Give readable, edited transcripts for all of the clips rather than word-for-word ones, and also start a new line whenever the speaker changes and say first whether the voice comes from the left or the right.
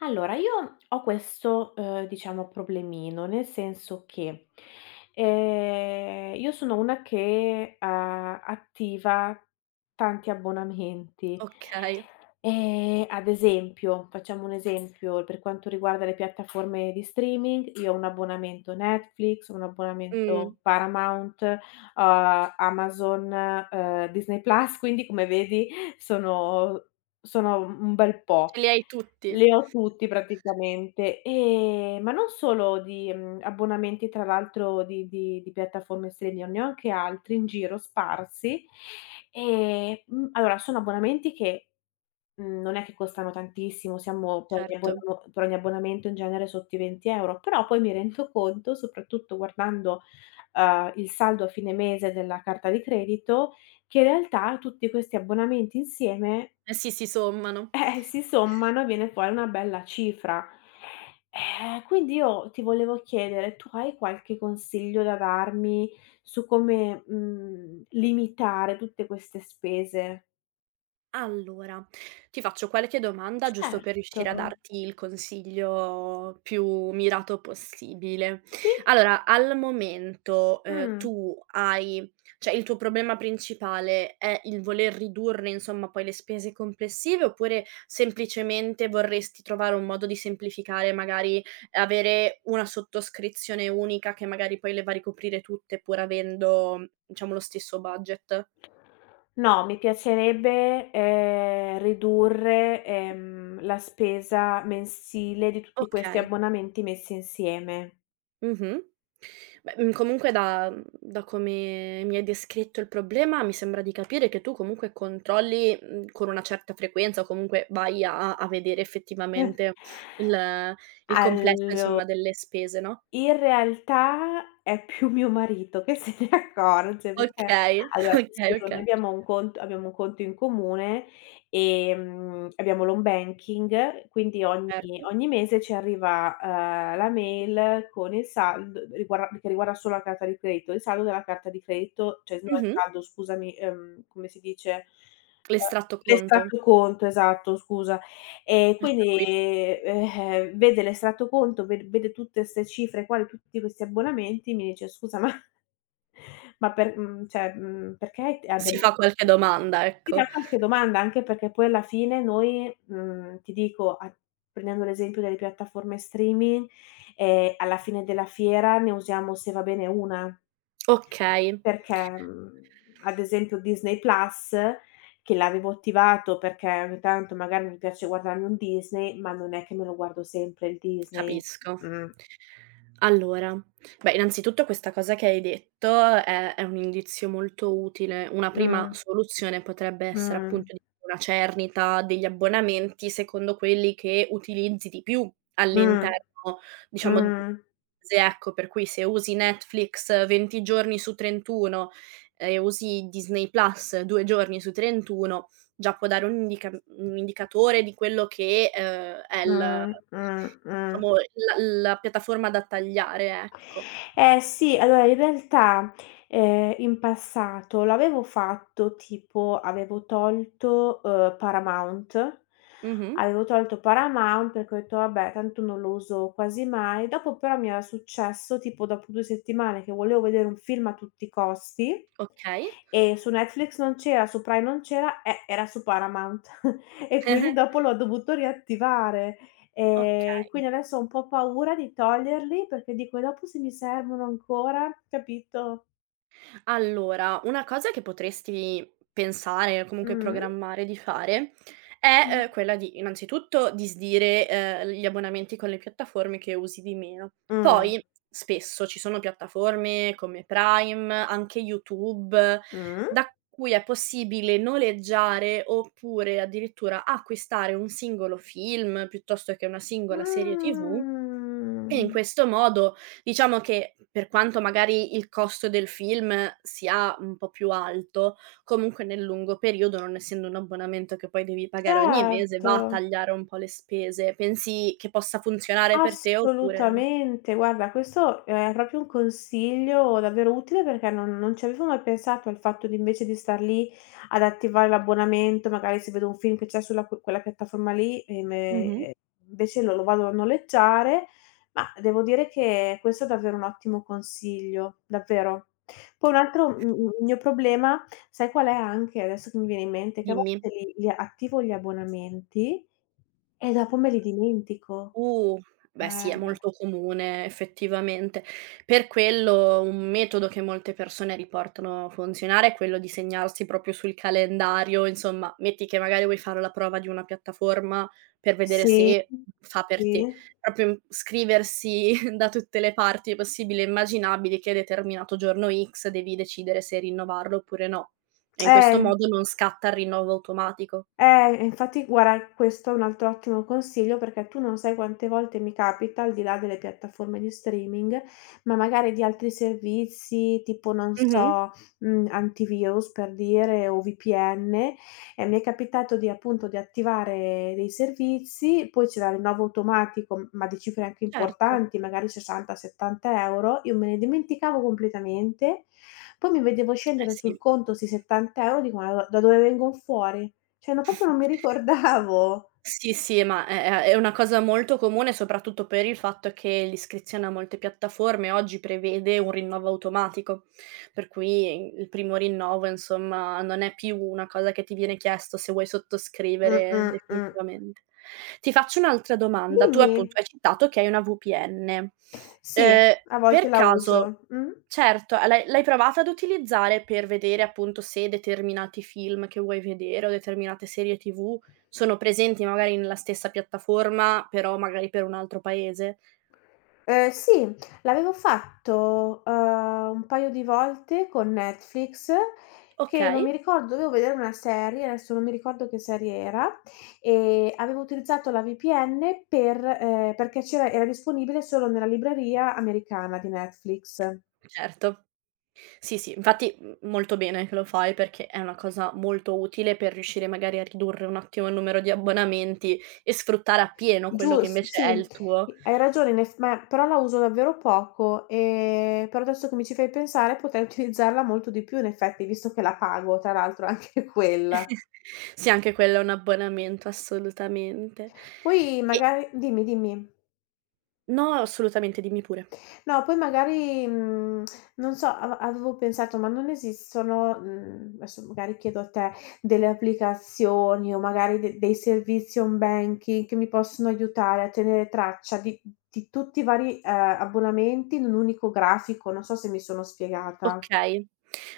left: Allora, io ho questo, diciamo, problemino, nel senso che, io sono una che, attiva tanti abbonamenti.
right: Okay.
left: Ad esempio, facciamo un esempio, per quanto riguarda le piattaforme di streaming, io ho un abbonamento Netflix, un
right: Mh.
left: abbonamento Paramount, Amazon, Disney Plus, quindi come vedi sono sono un bel
right: Ce
left: po'.
right: li hai tutti.
left: Le ho tutti praticamente, ma non solo di, abbonamenti tra l'altro di piattaforme streaming, ne ho anche altri in giro sparsi. Allora sono abbonamenti che, non è che costano tantissimo, siamo
right: Certo.
left: per ogni abbonamento in genere sotto i 20 €, però poi mi rendo conto, soprattutto guardando, il saldo a fine mese della carta di credito, che in realtà tutti questi abbonamenti insieme
right: Eh sì, si sommano.
left: si sommano e viene fuori una bella cifra. Quindi io ti volevo chiedere, tu hai qualche consiglio da darmi su come, limitare tutte queste spese?
right: Allora, ti faccio qualche domanda giusto per
left: Certo.
right: riuscire a darti il consiglio più mirato possibile.
left: Sì?
right: Allora, al momento,
left: Mh.
right: tu hai cioè il tuo problema principale è il voler ridurre, insomma, poi le spese complessive, oppure semplicemente vorresti trovare un modo di semplificare, magari avere una sottoscrizione unica che magari poi le va a ricoprire tutte pur avendo, diciamo, lo stesso budget?
left: No, mi piacerebbe, ridurre, la spesa mensile di tutti questi
right: Okay.
left: abbonamenti messi insieme.
right: Mh-mh. Beh, comunque da come mi hai descritto il problema, mi sembra di capire che tu comunque controlli, mhmm, con una certa frequenza o comunque vai a vedere effettivamente il il complesso
left: Al
right: insomma delle spese, no?
left: In realtà è più mio marito che se ne accorge perché
right: Okay,
left: allora ti
right: okay,
left: spiego, noi
right: okay.
left: abbiamo un conto in comune, abbiamo l'home banking, quindi ogni
right: Certo.
left: ogni mese ci arriva, la mail con il saldo riguarda che riguarda solo la carta di credito, il saldo della carta di credito, cioè no il
right: Mh-mh.
left: saldo scusami, come si dice,
right: L'estratto conto.
left: l'estratto conto, esatto scusa. E
right: Ah,
left: quindi,
right: tranqui
left: vede l'estratto conto, vede tutte 'ste cifre qua, di tutti questi abbonamenti, mi dice: "Scusa, ma ma per cioè, perché t
right: si
left: abbiamo".
right: fa qualche domanda,
left: Ti fa
right: ecco.
left: qualche domanda, anche perché poi alla fine noi, ti dico, a prendendo l'esempio delle piattaforme streaming, alla fine della fiera ne usiamo, se va bene, 1.
right: Okay.
left: Perché, ad esempio Disney Plus, che l'avevo attivato perché ogni tanto magari mi piace guardarmi un Disney, ma non è che me lo guardo sempre il Disney.
right: Capisco.
left: Mh.
right: Allora, beh, innanzitutto questa cosa che hai detto è un indizio molto utile. Una prima
left: Mh.
right: soluzione potrebbe essere
left: Mh.
right: appunto di una cernita degli abbonamenti secondo quelli che utilizzi di più
left: Mh.
right: all'interno, diciamo, d
left: Mh.
right: se ecco, per cui se usi Netflix 20 giorni su 31 e usi Disney Plus 2 giorni su 31, già può dare un indicatore di quello che, è il
left: Mh. Mh. Mh.
right: diciamo la piattaforma da tagliare, ecco.
left: Eh sì, allora in realtà, in passato l'avevo fatto, tipo
right: Mh-mh.
left: avevo tolto Paramount perché ho detto: "Vabbè, tanto non lo uso quasi mai". Dopo però mi era successo, tipo dopo 2 settimane, che volevo vedere un film a tutti i costi
right: Okay.
left: e su Netflix non c'era, su Prime non c'era, era su Paramount e quindi
right: Eh-eh.
left: dopo l'ho dovuto riattivare.
right: Oka
left: Quindi adesso ho un po' paura di toglierli perché dico: "E dopo se mi servono ancora?" Capito?
right: Allora, una cosa che potresti pensare, o comunque
left: Mh.
right: programmare di fare, è,
left: Mh.
right: quella di innanzitutto disdire, gli abbonamenti con le piattaforme che usi di meno.
left: Mh.
right: Poi, spesso ci sono piattaforme come Prime, anche YouTube,
left: Mh.
right: da cui è possibile noleggiare, oppure addirittura acquistare un singolo film, piuttosto che una singola serie TV e in
left: Mh.
right: questo modo, diciamo che, per quanto magari il costo del film sia un po' più alto, comunque nel lungo periodo, non essendo un abbonamento che poi devi pagare ogni mese, va a
left: Certo.
right: tagliare un po' le spese. Pensi che possa funzionare per te oppure
left: Assolutamente, guarda, questo è proprio un consiglio davvero utile perché non ci avevo mai pensato al fatto di invece di star lì ad attivare l'abbonamento, magari se vedo un film che c'è sulla quella piattaforma lì,
right: mh-mh,
left: invece lo vado a noleggiare, ma devo dire che questo è davvero un ottimo consiglio, davvero. Poi un altro m m mio problema, sai qual è anche, adesso che mi viene in mente, che a volte
right: dimmi.
left: li attivo gli abbonamenti e dopo me li dimentico.
right: Uh, beh sì, è
left: Eh,
right: molto comune effettivamente. Per quello un metodo che molte persone riportano a funzionare è quello di segnarsi proprio sul calendario, insomma, metti che magari vuoi fare la prova di una piattaforma per vedere
left: sì,
right: se fa per te.
left: sì.
right: Proprio scriversi da tutte le parti possibili e immaginabili che determinato giorno X devi decidere se rinnovarlo oppure no. E in questo
left: Eh.
right: modo non scatta il rinnovo automatico.
left: Eh, e infatti guarda, questo è un altro ottimo consiglio perché tu non sai quante volte mi capita, al di là delle piattaforme di streaming, ma magari di altri servizi tipo, non
right: Mh-mh,
left: so, antivirus per dire o VPN, e mi è capitato di appunto di attivare dei servizi, poi c'era il rinnovo automatico, ma di cifre anche
right: certo.
left: importanti, magari 60, 70 €, io me ne dimenticavo completamente, poi mi vedevo
right: Eh
left: scendere sul
right: sì.
left: conto 'sti 70 € dico: "Ma da dove vengon fuori?" Cioè, no, proprio non mi ricordavo.
right: Sì, sì, ma è una cosa molto comune, soprattutto per il fatto che l'iscrizione a molte piattaforme oggi prevede un rinnovo automatico, per cui il primo rinnovo, insomma, non è più una cosa che ti viene chiesto se vuoi sottoscrivere
left: Mh-mh.
right: definitivamente. Ti faccio un'altra domanda: tu
left: Dimmi.
right: appunto hai citato che hai una VPN.
left: Sì,
right: Ehm,
left: a volte
right: per
left: la
right: caso
left: uso. Mh.
right: certo, e l'hai provata ad utilizzare per vedere appunto se determinati film che vuoi vedere o determinate serie TV sono presenti magari nella stessa piattaforma, però magari per un altro paese?
left: Sì, l'avevo fatto, un paio di volte con Netflix, che non
right: Okay,
left: mi ricordo dovevo vedere una serie, adesso non mi ricordo che serie era, e avevo utilizzato la VPN perché c'era era disponibile solo nella libreria americana di Netflix.
right: certo. Sì, sì, infatti, mhmm, molto bene che lo fai perché è una cosa molto utile per riuscire magari a ridurre un attimo il numero di abbonamenti e sfruttare appieno quello che
left: Gius
right: invece è
left: sì,
right: il tuo.
left: i hai ragione in eff ma però la uso davvero poco, però adesso che mi ci fai pensare potrei utilizzarla molto di più in effetti, visto che la pago tra l'altro anche quella.
right: Sì, anche quello è un abbonamento, assolutamente.
left: Poi
right: E
left: magari dimmi, dimmi.
right: no, assolutamente, dimmi pure.
left: No, poi magari, non so, avevo pensato, ma non esistono, adesso magari chiedo a te, delle applicazioni o magari de dei servizi home banking che mi possono aiutare a tenere traccia di tutti i vari, abbonamenti in un unico grafico, non so se mi sono spiegata.
right: Okay.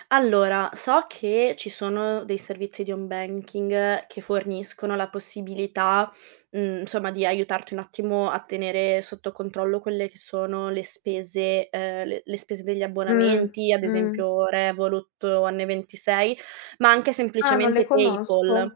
right: Allora, so che ci sono dei servizi di home banking che forniscono la possibilità, mhmm, insomma, di aiutarti un attimo a tenere sotto controllo quelle che sono le spese le spese degli
left: Mh,
right: abbonamenti, ad
left: mh.
right: esempio Revolut o N26, ma anche
left: Ah, non le
right: semplicemente PayPal.
left: conosco.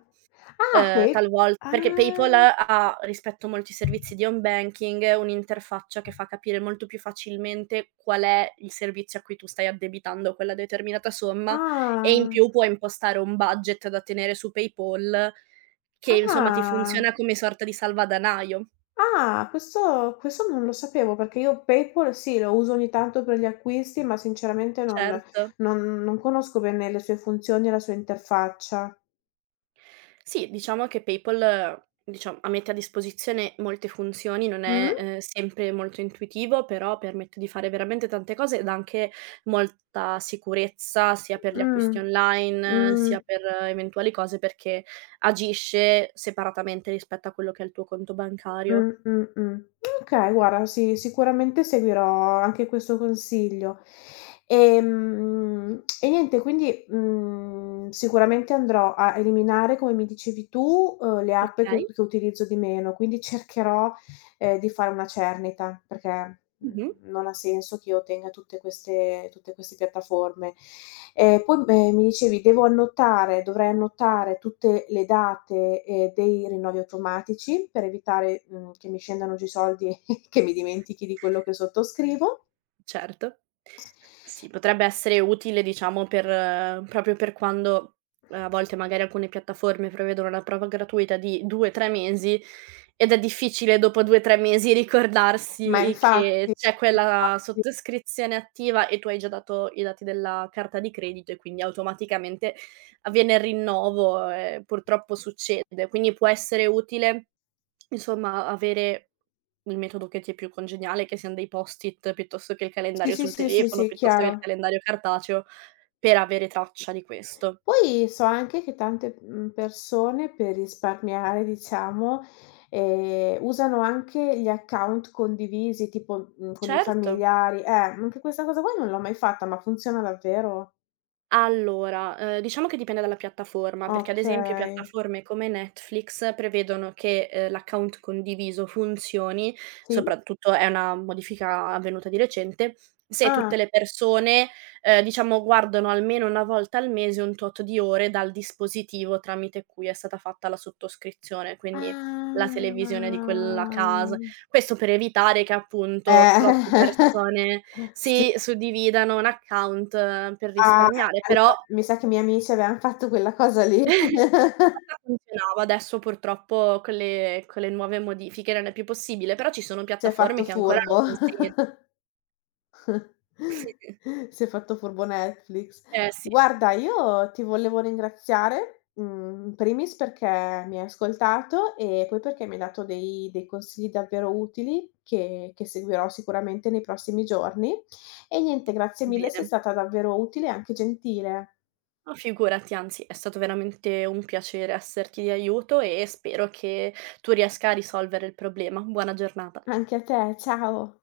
left: Ah, pe
right: Talvol
left: ah,
right: perché PayPal ha, rispetto a molti servizi di home banking, un'interfaccia che fa capire molto più facilmente qual è il servizio a cui tu stai addebitando quella determinata somma, e in
left: ah,
right: più puoi impostare un budget da tenere su PayPal che, insomma, ti
left: ah.
right: funziona come sorta di salvadanaio.
left: Ah, questo non lo sapevo, perché io PayPal sì, lo uso ogni tanto per gli acquisti, ma sinceramente non
right: Certo.
left: non non conosco bene le sue funzioni e la sua interfaccia.
right: Sì, diciamo che PayPal, diciam a mette a disposizione molte funzioni, non è,
left: Mh?
right: sempre molto intuitivo, però permette di fare veramente tante cose e dà anche molta sicurezza, sia per gli acquisti
left: Mh.
right: online,
left: Mh.
right: sia per eventuali cose, perché agisce separatamente rispetto a quello che è il tuo conto
left: Mh,
right: bancario.
left: mh, mh. Okay, guarda, sì, sicuramente seguirò anche questo consiglio. E niente, quindi, sicuramente andrò a eliminare, come mi dicevi tu, le app
right: Okay.
left: che utilizzo di meno, quindi cercherò di fare una cernita, perché,
right: Mh-mh.
left: non ha senso che io tenga tutte queste piattaforme. E poi, mi dicevi devo annotare dovrei annotare tutte le date, dei rinnovi automatici per evitare, che mi scendano giù i soldi e che mi dimentichi di quello che sottoscrivo.
right: Certo. Sì, potrebbe essere utile diciamo per proprio per quando, a volte magari alcune piattaforme prevedono la prova gratuita di 2, 3 mesi ed è difficile dopo 2, 3 mesi
left: Ma
right: ricordarsi che
left: infatti
right: c'è quella
left: infatti
right: sottoscrizione attiva e tu hai già dato i dati della carta di credito e quindi automaticamente avviene il rinnovo e purtroppo succede. Quindi può essere utile, insomma, avere il metodo che ti è più congeniale, che sian dei post-it piuttosto che il
left: sì,
right: calendario
left: sì,
right: sul
left: sì, sì,
right: telefono,
left: sì,
right: piuttosto che il
left: chiaro.
right: calendario cartaceo, per avere traccia di questo.
left: Poi so anche che tante, persone per risparmiare diciamo, usano anche gli account condivisi, tipo, con i
right: Certo.
left: familiari. Anche questa cosa qua non l'ho mai fatta, ma funziona davvero?
right: Allora, diciamo che dipende dalla piattaforma, perché ad esempio
left: Okay.
right: piattaforme come Netflix prevedono che, l'account condiviso funzioni,
left: Sì?
right: soprattutto è una modifica avvenuta di recente, se
left: Ah.
right: tutte le persone, diciamo guardano almeno una volta al mese un tot di ore dal dispositivo tramite cui è stata fatta la sottoscrizione, quindi la
left: Ah.
right: televisione di quella casa questo per evitare che appunto troppe
left: Eh.
right: persone
left: Sì.
right: si suddividano un account per
left: Ah,
right: risparmiare,
left: allora
right: però
left: mi sa che i miei amici avevan fatto quella cosa lì.
right: una volta funzionava, adesso purtroppo con le nuove modifiche non è più possibile, però ci sono
left: Si è
right: piattaforme
left: fatto
right: che ancora lo
left: furbo.
right: consen
left: Si è fatto furbo Netflix.
right: eh sì.
left: Guarda, io ti volevo ringraziare, in primis perché mi hai ascoltato e poi perché mi hai dato dei consigli davvero utili che seguirò sicuramente nei prossimi giorni. E niente, grazie mille, sei
right: Bene.
left: stata davvero utile e anche gentile.
right: Ma figurati, anzi è stato veramente un piacere esserti di aiuto e spero che tu riesca a risolvere il problema. Buona giornata.
left: Anche a te, ciao.